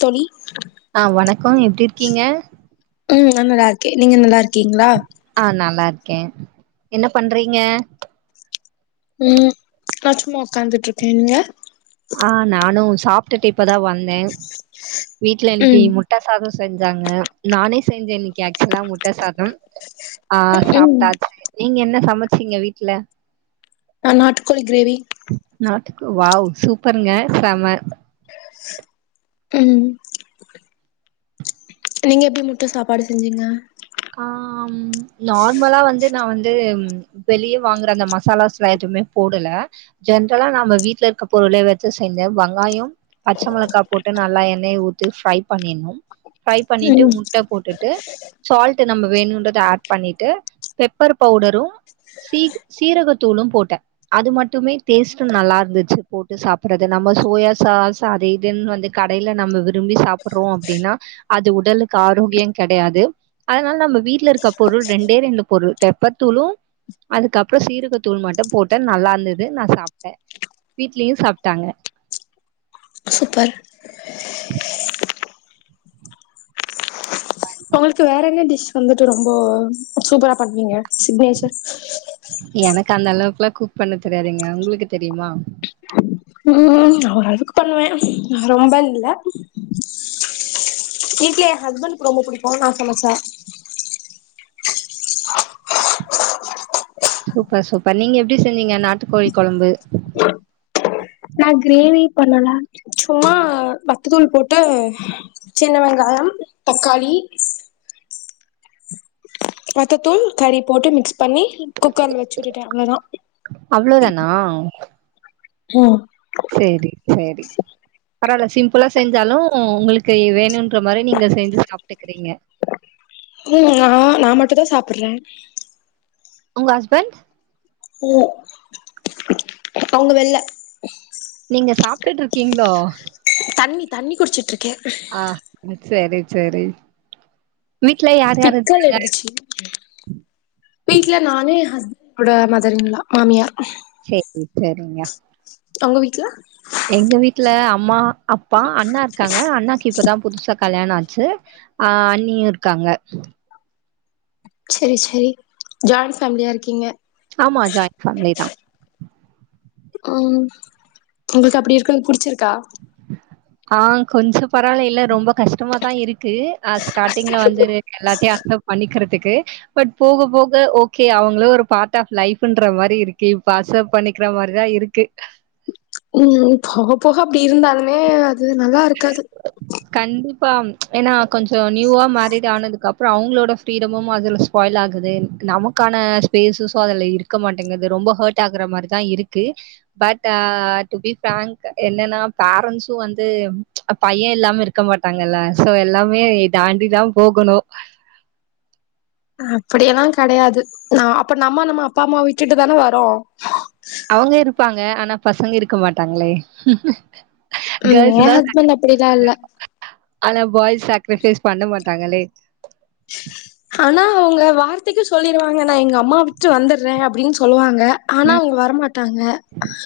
தோழி ஆ வணக்கோ எப்டி இருக்கீங்க ம் நா நல்லா இருக்கே நீங்க நல்லா இருக் கீங்ளா ஆ நல்லாருக்கேன் என்ன பண்றீங்க ம் நா சும்மா உக்காந்துட்ருக்கே நீங்க ஆ நானு சாப்ட்டுட்டு இப்பதா வந்தே வீட்ல இன்னைக்கி ம் முட் முட்ட சாதோ செஞ்சாங்க நானே செஞ்சே இன்னிக் இங்க ஆக்சுவலா முட்ட சாதம் ஆ ம் சாப்ட்டாச்சு நீங்க என்ன சமச்சீங்க வீட்டுல அ நாட்டுக்கோழி கிரேவி நாட்டுக்கு வா சூப்பருங்க செம ம் நீங்க எப்டி முட்ட சாப்பாடு செஞ்சீங்க ஆம் நார்மலா வந்து நா வந்து வெளியே வாங்கற அந்த மசாலாஸ்லா எதுமே போடல ஜென்ரலா நம்ம வீட்டுல இருக்க பொருள வச்சே செஞ்சோ வெங்காயோ பச்ச மொளகா போட்டு நல்லா எண்ணெய் ஊத்தி ஃப்ரை பண்ணிட்ணு ஃப்ரை பண்ணிட்டு ம் முட்ட போட்டுட்டு சால்ட் நம்ம வேணுன்றத ஆட் பண்ணிட்டு பெப்பர் பவுடரும் சீ சீரக தூளும் போட்டேன் அது மட்டுமே டேஸ்ட் நல்லா இருந்துச்சு போட்டு சாப்றது நம்ப சோயா சாஸ் அது இதுன்னு வந்து கடைல நம்ம விரும்பி சாப்பர்றோ அப்டினா அது உடலுக்கு ஆரோக்யங் கெடையாது அதனால நம்ம வீட்ல இருக்க பொருள் ரெண்டே ரெண்டு பொருள் தெப்பத்தூளும் அதுக்கப்றம் சீரகத்தூள் மட்டும் போட்டேன் நல்லா இருந்தது நான் சாப்டன் வீட்லயே சாப்டாங்க சூப்பர் [inaudible] உங்ளுக்கு வேற என்ன டிஷ் வந்துட்டு ரொம்ப சூப்பரா பண்ணுவீங்க சிங்னேச்சர் எனக்கு அந்தளவுக்லா குக் பண்ண தெரியாதுங்க உங்ளுக்கு தெரியுமா ம் நா ஓரளவுக்கு பண்ணுவே ரொம்ப இல்ல வீட்ல ஏன் ஹஸ்பண்க்கு ரொம்ப புடிக்கும் நான் சமச்சா சூப்பர் சூப்பர் நீங்க எப்டி செஞ்சீங்க நாட்டுக்கோழி கொழம்பு நான் கிரேவி பண்ணலாம் சும்மா பத்ததூள் போட்டு சின்ன வெங்காயம் தக்காளி பெத்தத்தூள் கறி போட்டு மிக்ஸ் பண்ணி குக்கர்ல வெச்சு விட்டுடேன் அவ்ளோதான் ஆ ம் சேரி சேரி பராவால்ல சிம்புளா செஞ்சாலும் உங்ளுக்கு வேணுன்ற மாரி நீங்க செஞ்சு சாப்ட்டுக்கிறீங்க ம் நான் நான் மட்டும் தான் சாப்புறன் உங்க ஹஸ்பண்ட் ம் அவுங்க வெள்ள நீங்க சாப்டிட்டு இருக்கீங்ளோ தண்ணி தண்ணி குடிச்சிட்ருக்கே ஆ சேரி சேரி வீட்ல யார் யார் பிக்கல் இருக்காங்க [unintelligible] வீட்ல நானு என் ஹஸ்பண்கூட மதர் ன் ளா மாமியார் சேரி சேரிங்க உங்க வீட்ல எங்க வீட்ல அம்மா அப்பா அண்ணா இருக்காங்க அண்ணாக்கு இப்பதான் புதுசா கல்யாணம் ஆச்சு ஆ அன்னியும் இருக்காங்க சேரி சேரி ஜாயிண்ட் ஃபேம்லியா இருக்கீங்க ஆமா ஜாயின் ஃபேமிலி தான் ம் உங்ளுக்கு அப்டி இருக்கறது புடிச்சிருக்கா ஆ கொஞ்ஜோம் பரவாயில்ல இல்ல ரொம்போ கஷ்டமா தான் இருக்கு அ ஸ்டாட்டிங்ல வந்து எல்லாத்தையும் அக்சப்ட் பண்ணிக்கிறதுக்கு பட் போக போக ஓகே அவுங்ளே ஒரு பார்ட் ஆஃப் லைப்ன்ற மாரி இருக்கு பாசப் பண்ணிக்கிற மாரிதான் இருக்கு ம் போக போக அப்டி இருந்தாலுமே அது நல்லாருக்காது கண்டிப்பா ஏன்னா கொஞ்ஜோம் நியூவா மேறிட் ஆனதுக்கப்றம் அப்றோம் அவுங்களோட ஃப்ரீடமும் அதுல ஸ்பாயில் ஆகுது நமக்கான ஸ்பேஸ்ஸஸ்ஸும் அதுல இருக்கு இருக்க மாட்டேங்குது ரொம்ப ஹர்ட் ஆகுற மாரிதான் இருக்கு but uh to be frank என்னன்னா பேரண்ட்ஸும் வந்து பையன் இல்லாம இருக்க மாட்டாங்கல்ல சோ எல்லாமே தாண்டிதான் போகணோம் அப்படியெல்லாம் கெடையாது நா அப்போ நம்ம நம்ம அப்பா அம்மாவ விட்டுட்டு தான வரோம் அவங்க இருப்பாங்க ஆனா பசங்க இருக்க மாட்டாங்களே உம் கேர்ள்ஸ் என் தான் ஹஸ்பண்ட் அப்படிலா இல்ல ஆனா பாய்ஸ் சாக்ரிஃபைஸ் பண்ண மாட்டாங்களே ஆனா அவங்க வார்த்தைக்கு சொல்லிருவாங்க நான் எங்க அம்மா விட்டு வந்துற அப்டின் சொல்லுவாங்க ஏ ஆனா ம். அவங்க வர மாட்டாங்க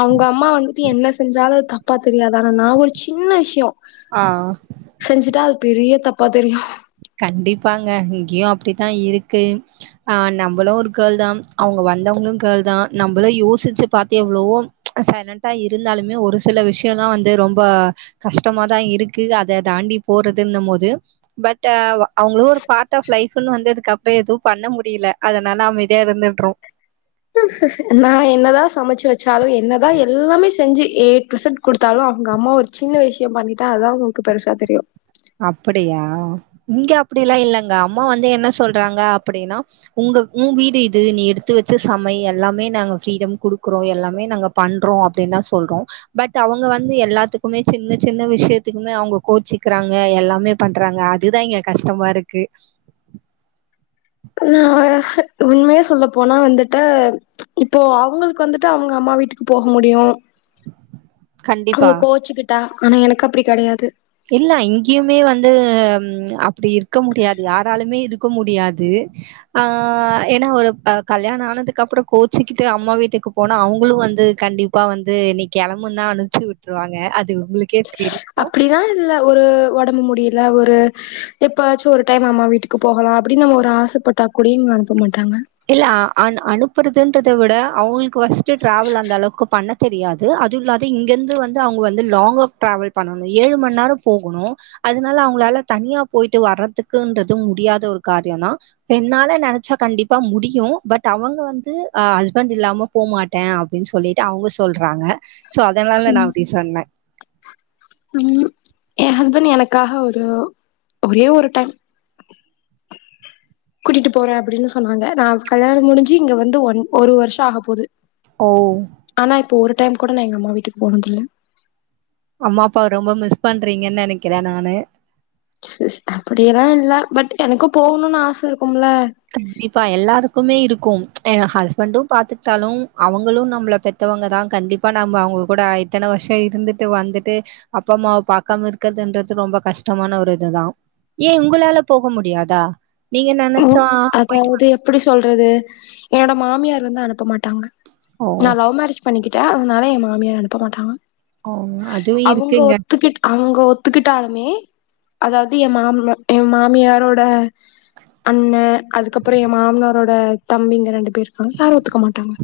அவங்க அம்மா வந்துட்டு என்ன செஞ்சாலு அது த தப்பா தெரியாது ஆனா நான் ஒரு சின்ன விஷய ஆ செஞ்சிட்டா அது பெரிய தப்பா தெரியு கண்டிப்பாக இங்கேயும் அப்டித்தா இருக்கு ஆ நம்மளும் ஒரு கேர்ள் தான் அவங்க வந்தவங்களும் கேர்ள் தான் நம்மளும் யோசிச்சு பாத்து எவ்ளவோ சைலண்டா இருந்தாலுமே ஒரு சில விஷயலாம் வந்து ரொம்ப கஷ்டமாதான் இருக்கு அத தாண்டி போறதுன்னு போது ட அவங்களும் ஒரு பார்ட் ஆஃப் லைஃப்ன்னு வந்தது அப்பறம் ஏதும் பண்ண முடியல அதனால அமைதியா இருந்துடுறோம் நான் என்னதான் சமைச்சு வச்சாலும் என்னதான் எல்லாமே செஞ்சு ஏ டூ இசட் கொடுத்தாலும் அவங்க அம்மா ஒரு சின்ன விஷயம் பண்ணிட்டா அதான் அவங்களுக்கு பெருசா தெரியும் அப்படியா இங்க அப்டிலா இல்லங்க அம்மா வந்து என்ன சொல்றாங்க அப்படின்னா உங்க உ வீடு இது நீ எடுத்து வச்சு சமை எல்லாமே நாங்க ஃப்ரீடம் கொடுக்கிறோம் எல்லாமே நாங்க பண்றோ அப்டின் தான் சொல்றோ பட் அவங்க வந்து எல்லாத்துக்குமே சின்ன சின்ன விஷயத்துக்குமே அவங்க கோச்சிக்கிறாங் ஏ எல்லாமே பண்றாங்க அதுதான் இங்க கஷ்டமா இருக்கு உண்மையா சொல்லப்போனா வந்துட்டு இப்ப அவங்களுக்கு வந்துட்டு அவங்க அம்மா வீட் சு போக முடியும் அவங்க கண்டிப்பா கோச்சிக்கிட்டா ஆனா எனக்கு அப்டி கெடையாது இல்ல இங்கயுமே வந்து அப்டி இருக்க முடியாது யாராலுமே இருக் முடியாது ஆ ஏன்னா ஒரு கல்யாண ஆனதுக் அப்பறம் கோச்சிக்கிட்டு அம்மா வீட்டுக்கு போனா அவங்களு வந்து கண்டிப் அப்பா வந்து நீ கெளம்புனா அனுப்பிச்சு விட்ருவாங்க அது உங்களுக்கே தெரி அப்டிதா இல்ல ஒரு உடம்பு முடியல ஒரு எப்பவாச்சு ஒரு டைம் அம்மா வீட்டுக்கு போகலாம் அப்டின் ஒரு ஆசப்பட்டா குடிங் அனுப்ப மாட்டாங்க இல்ல அனுப்புறதுனு விட அவங்களுக்கு ஃபர்ஸ்ட் டிராவல் அந்த அளவுக்கு பண்ண தெரியாது அதுவும் இல்லாது இங்கந்து வந்து அவங்க வந்து லாங்கர் டிராவல் பண்ணனு ஏழு மண்நேரம் போகணும் அதனால அவங்களால தனியா போயிட்டு வரதுக்குன்றது முடியாத ஒரு காரியம் தான் என்னால நெனச்சா கண்டிப்பா பா முடியு பட் அவங்க வந்து ஆ ஹஸ்பண்ட் இல்லாம போ மாட்டேன் அப்படின் சொல்லிட்டு அவங்க சொல்றாங்க சோ அதனால நான் அப்டி சொன்ன உம் என் ஹஸ்பண்ட் எனக்காக ஒரு ஒரே ஒரு டைம் கூட்டிட்டு போறேன் அப்படின் சொன்னாங்க நான் கல்யாணம் முடிஞ்சு இங்க வந்து ஒன் ஒரு வருஷம் ஆகப்போது ஓ ஆனா இப்போ ஒரு டைம் கூட நான் எங்க அம்மா வீட்டுக்கு போனது இல்ல அம்மா அப்பாவ ரொம்ப மிஸ் பண்றீங்கன்னு நெனைக்கிறேன் நானு அப்படியெல்லாம் இல்ல பட் எனக்கும் போகணுன் ஆச இருக்கும்ல கண்டிப்பா எல்லாருக்குமே இருக்கும் ஆ ஹஸ்பண்டும் பாத்துக்கிட்டாலும் அவங்களும் நம்பள பெத் துவங்கராங் கண்டிப்பா நம்ம அவங்க கூட இத்தன வருஷம் இருந்துட்டு வந்துட்டு அப்பா அம்மாவ பாக்காமருக்கிறதுன்றது ரொம்ப கஷ்டமான ஒரு இதுதான் ஏ உங்களால போக முடியாதா நீங்க நென அதாவது எப்டி சொல்றது என்னோட மாமியார் வந்து அனுப்ப மாட்டாங்க ஓ! நான் லவ் மேரேஜ் பண்ணிக்கிட்டா அதனால என் மாமியார் அனுப்ப மாட்டாங்க ஓ! அதுவும் அவங்க இருக்குங்க. ஒத்துக்கிட் அவங்க ஒத்துக்கிட்டாலுமே அதாவது எ மாம்ம எ மாமியாரோட அண்ண அதுக்கப்புறோம் எ மாமனாரோட தம்பிங்க ரெண்டு பேரும் இருக்காங்க யாரும் ஒத்துக்க மாட்டாங்க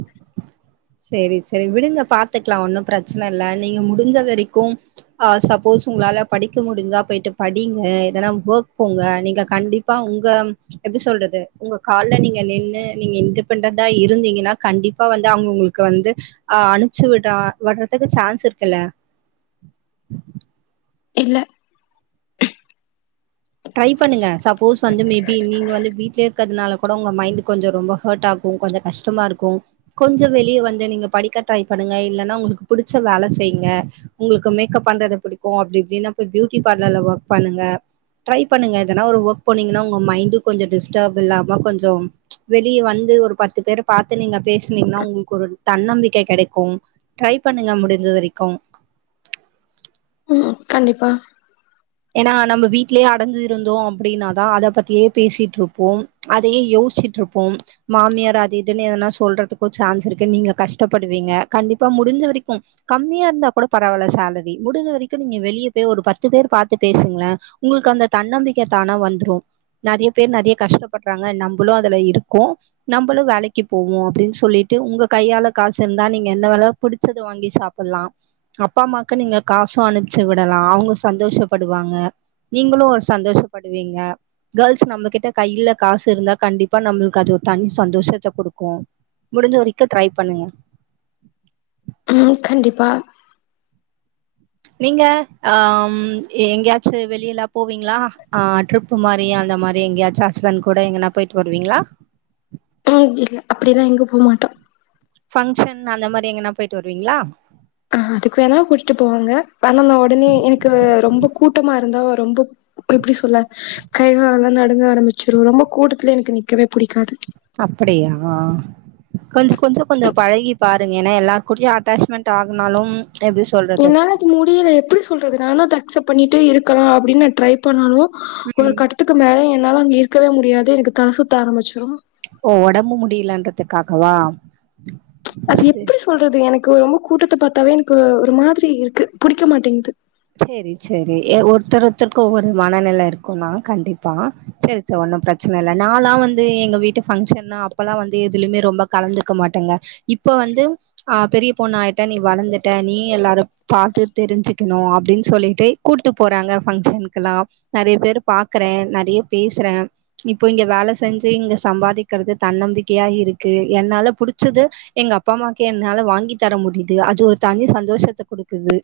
செரி செரி விடுங்க பாத்துக்கலாம் ஒன்னும் பெரச்சன இல்ல நீங்க முடிஞ்ச வெரைக்கு ஆ சப்போஸ் உங்களால படிக்க முடிஞ்சா போயிட்டு படிங்க எதனா ஒர்க் போங்க நீங்க கண்டிப் பா உங்க எப்டி சொல்றது உங்க கால்ல நீங்க நின்னு நீங்க இண்டிபென்டெட்டா இருந்தீங்கன்னா கண்டிப்பா வந்து அவுங்க உங்களுக் கு வந்து ஆ அனுப்பிச்சு விடா விட்றதுக்கு சான்ஸ் இருக்குல்ல இல்ல ட்ரை பண்ணுங்க சப்போஸ் வந்து மே பி நீங்க வந்து வீட்லயே இருக்றதுனால கூட உங்க மைண்ட் கொஞ்சோ ரொம்ப ஹர்ட் ஆகு ம் கொஞ்ஜோ கஷ்டமாருக்கும் கொஞ்சோ வெளியே வந்து நீங்க படிக்க ட்ரை பண்ணுங்க இல்லன்னா உங்களுக்கு புடிச்ச வேல செய்ங்க உங்களுக்கு மேக்கப் பண்றத புடிக்கு அப்டி இப்டின்னா போய் பியூட்டி பார்லர்ல ஒர்க் பண்ணுங்க ட்ரை பண்ணுங்க எதனா ஒரு ஒர்க் போனீங்கனா ஒங்க மைண்டுக் கொஞ்சோ டிஸ்டர்பு இல்லாம கொஞ்சோ வெளியே வந்து ஒரு பத்து பேர பாத்து நீங்க பேசுனீங்கனா ஒங்ளுக் ஒரு தன்னம்பிக்க கெடைக்கு ட்ரை பண்ணுங்க முடிஞ்ச வரைக்கு ம் கண்டிப்பா ஏன்னா நம்ம வீட்லேயே அடஞ்சிருந்தோ அப்டின்னாதா அத பத்தியே பேசிட்டுருப்போ அதையே யோஸ்சிட்டிருப்போ மாமியார் அது இதுன்னு எதனா சொல்றதுக்கு சான்ஸ் இருக்கு நீங்க கஷ்டப்படுவீங்க கண்டிப்பா முடிஞ்ச வரைக்கும் கம்மியா இருந்தா கூட பரவால சாலரி முடிஞ்ச வரைக்கு நீங்க வெளியே போய் ஒரு பத்து பேரு பாத் து பேசுங்களே ஒங்ளுக்கு அந்த தன்னம்பிக்க தானா வந்துரு நெறைய பேர் நெறைய கஷ்டப்படுறாங்க நம்பளு அதுல இருக்கோ நம்பளு வேலைக்கு போவோ அப்டின்னு சொல்லிட்டு ஒங்க கையால காசு இருந்தா நீங்க என்ன வேல புடிச்சத வாங்கி சாப் ப்படலா அப்பா அம்மாக்கு நீங்க காசும் அனுப்ச்சு விடலா அவங்க சந்தோஷப்படுவாங்க நீங்களு ஒரு சந்தோஷப்படுவீங்க கேர்ள்ஸ் நம்ம கிட்ட கையில காசு இருந்தா கண்டிப்பா நம்மளுக்கு அது தனி சந்தோஷத்த குடுக்கு முடிஞ்ச வரைக்கு ட்ரை பண்ணுங்க ம் கண்டிப்பா நீங்க ஆம் எங்கேயாச்சு வெளியெல்லா போவீங்களா ஆ ட்ரிப் குமாரி அந்த மாரி எங்கயாச்ச ஹஸ்பண்ட் கூட எங்கனா போயிட்டு வருவீங்களா போறதில்ல அப்படிலா எங்க போ மாட்டா ஃபங்ஷன் அந்த மாதிரி எங்கனா போயிட்டு வருவீங்களா ஆ அதுக்கு வேணா கூட்டிட்டு போவங்க ஆனா நா ஒடனே எனக்கு ரொம்ப கூட்டமா இருந்தா ரொம்ப எப்டி சொல்ல கை கால்லா நடுங்க ஆரம்பிச்சிரு ரொம்ப கூட்டத்துல எனக்கு நிக்கவே புடிக்காது அப்படியா கொஞ்சோ கொஞ்சோ கொஞ்சோ பழகி பாருங்க ஏன்னா எல்லார்க் கூடயு அட்டாச்மெண்ட் ஆகுனாலு எப்டி சொல்றது முடியில எப்டி சொல்றது நானு அத அக்சப்ட் பண்ணிட்டு இருக்கலா அப்டின்னு நா ட்ரை பண்ணாலு ஒரு ம் கட்ட த்துக்கு மேல என்னால அங்க இருக்கவே முடியாது எனக்கு தல சுத்த ஆரம்பிச்சிரு ஓ ஒடம்பு முடியலன்றதுக்காகவா அது சரி எப்டி சொல்றது எனக்கு ரொம்ப கூட்டத்த பாத்தாவே எனக்கு ஒரு மாதிரி இருக்கு புடிக்க மாட்டேங்குது செரி செரி எ ஒருத்தர் ஒருத்தருக்கு ஒவ்வொரு மனநில இருக்கும்னா கண்டிப்பா செரி ச ஒன்னு பெரச்சன இல்ல நா லா வந்து எங்க வீட்டு ஃபங்க்ஷன்னா அப்போல்லா வந்து எதுலயுமே ரொம்ப கலந்துக்க மாட்டேங்க இப்போ வந்து ஆ பெரிய பொண்ணு ஆயிட்ட நீ வளர்ந்துட்ட நீ எல்லாரு பாத்து தெரிஞ்சுக்கணு அப் அப்டின்னு சொல்லிட்டு கூப்ட்டு போறாங்க ஃபங்க்ஷனுக்கெல்லா நெறைய பேரு பாக்குறே நெறைய பேசுறே இப்போ இங்க வேல செஞ்சு இங்க சம்பாதிக்கிறது தன்னம்பிக்கையா இருக்கு என்னால புடிச்சது எங்க அப்பா அம்மாவுக்கு என்னால வாங்கி தர முடியுது அது ஒரு தனி சந்தோஷத்த குடுக்குது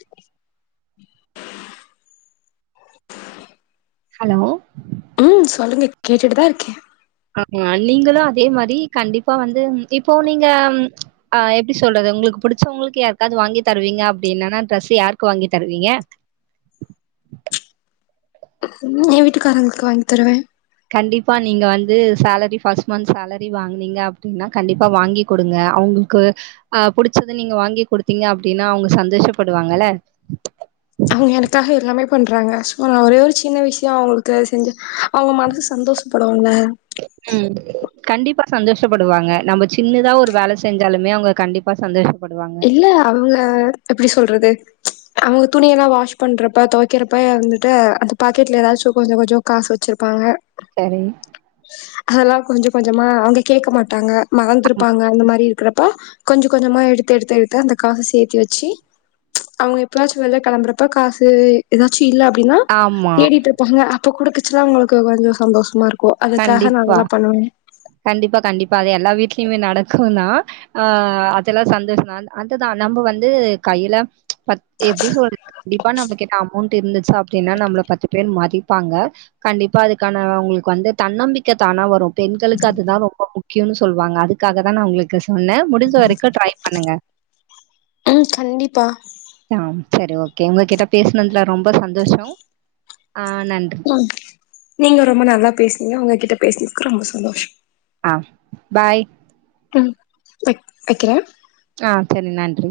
ஹலோ ம் சொல்லுங்க கேட்டுட்டு தா இருக்கே ஆமா நீங்களு அதே மாரி கண்டிப்பா வந்து இப்போ நீங்க ஆ எப்டி சொல்றது உங்களுக்கு புடிச்சவங்களுக்கு யாருக்கது வாங்கி தருவீங்க அப்டின்னனா டிரஸ்ஸு யாருக்கு வாங்கி தருவீங்க எஏ வீட்டுக்காரங்களுக்கு வாங்கி தருவே கண்டிப்பா நீங்க வந்து சேலரி ஃபர்ஸ்ட் மந்த்சேலரி வாங்கனீங்க அப்படின்னா கண்டிப்பா வாங்கி கொடுங்க அவுங்களுக்கு அ புடிச்சத நீங்க வாங்கி குடுத்தீங்க அப்டின்னா அவுங்க சந்தோஷப்படுவாங்கல்ல அவுங்க எனக்காக எல்லாமே பண்றாங்க சோ நா ஒரே ஒரு சின்ன விஷ்யோ அவுங்களுக்கு செஞ்சு அவங்க மனசு சந்தோஷப்படுவாங்க ம் கண்டிப்பா சந்தோஷப்படுவாங்க நம்ம சின்னதா ஒரு வேல செஞ்சாலுமே அவங்க கண்டிப்பா சந்தோஷப்படுவாங்க இல்ல அவுங்க எப்டி சொல்றது அவங்க துணியெல்லா வாஷ் பண்றப்ப தொவைக்கிறப்ப வந்துட்டு அந்த பாக்கெட்ல ஏதாச்சு கொஞ்சோ கொஞ்சோ காசு வச்சிருப்பாங்க சரிங் அதெல்லா கொஞ்ச கொஞ்சமா அவுங்க கேட்க மாட்டாங்க மறந்திருப்பாங்க அந்த மாரி இருக்கிறப்ப கொஞ்சம் கொஞ்சமா எடுத் எடுத்து எடுத்து எடுத்து அந்த காசு சேத்தி வச்சு அவுங்க எப்பாச்சு வெள்ல களம்புறப்ப காசு ஏதாச்சும் இல்ல அப்படின்னா ஆமா தேடிட்ருப்பாங்க அப்ப குடுக்கச்சல்லா உங்களுக்கு கொஞ்ச சந்தோஷமா இருக்கு ஓ அதுக்காக நா கண்டிப்பா அதெல்லா பண்ணுவே கண்டிப்பா கண்டிப்பா அது எல்லா வீட்லயுமே நடக்கு நா ஆ அதெல்லா சந்தோஷ தா அதுதா நம்ம வந்து கையில பத் எப்படி சொல்றது கண்டிப்பா நம்ம என்ன அமௌண்டட் இருந்துச்சு அப்படின்னா நம்மள பத்து பேர் மதிப்பாங்க கண்டிப்பா அதுக்கான அவுங்களுக்கு வந்து தன்னம்பிக்க தானா வரு பெண்கள் க்கதுதா ரொம்ப முக்கியம்ன்னனு சொல்லுவாங்க அதுக்காக தா நா உங்களுக்கு சொன்னே முடிந்த வரைக்கு ட்ரை பண்ணுங்க ம் கண்டிப்பா ஆ சரி ஓகே உங்ககிட்ட பேசனதுல ரொம்ப சந்தோஷோ ஆ நன்றி ம் நீங்க ரொம்ப நல்லா பேசனீங்க உங்ககிட்ட பேசினதுக்கு ரொம்ப சந்தோஷ ஆ பாய் ம் வைக் வைக்கிறே ஆ செரி நன்றி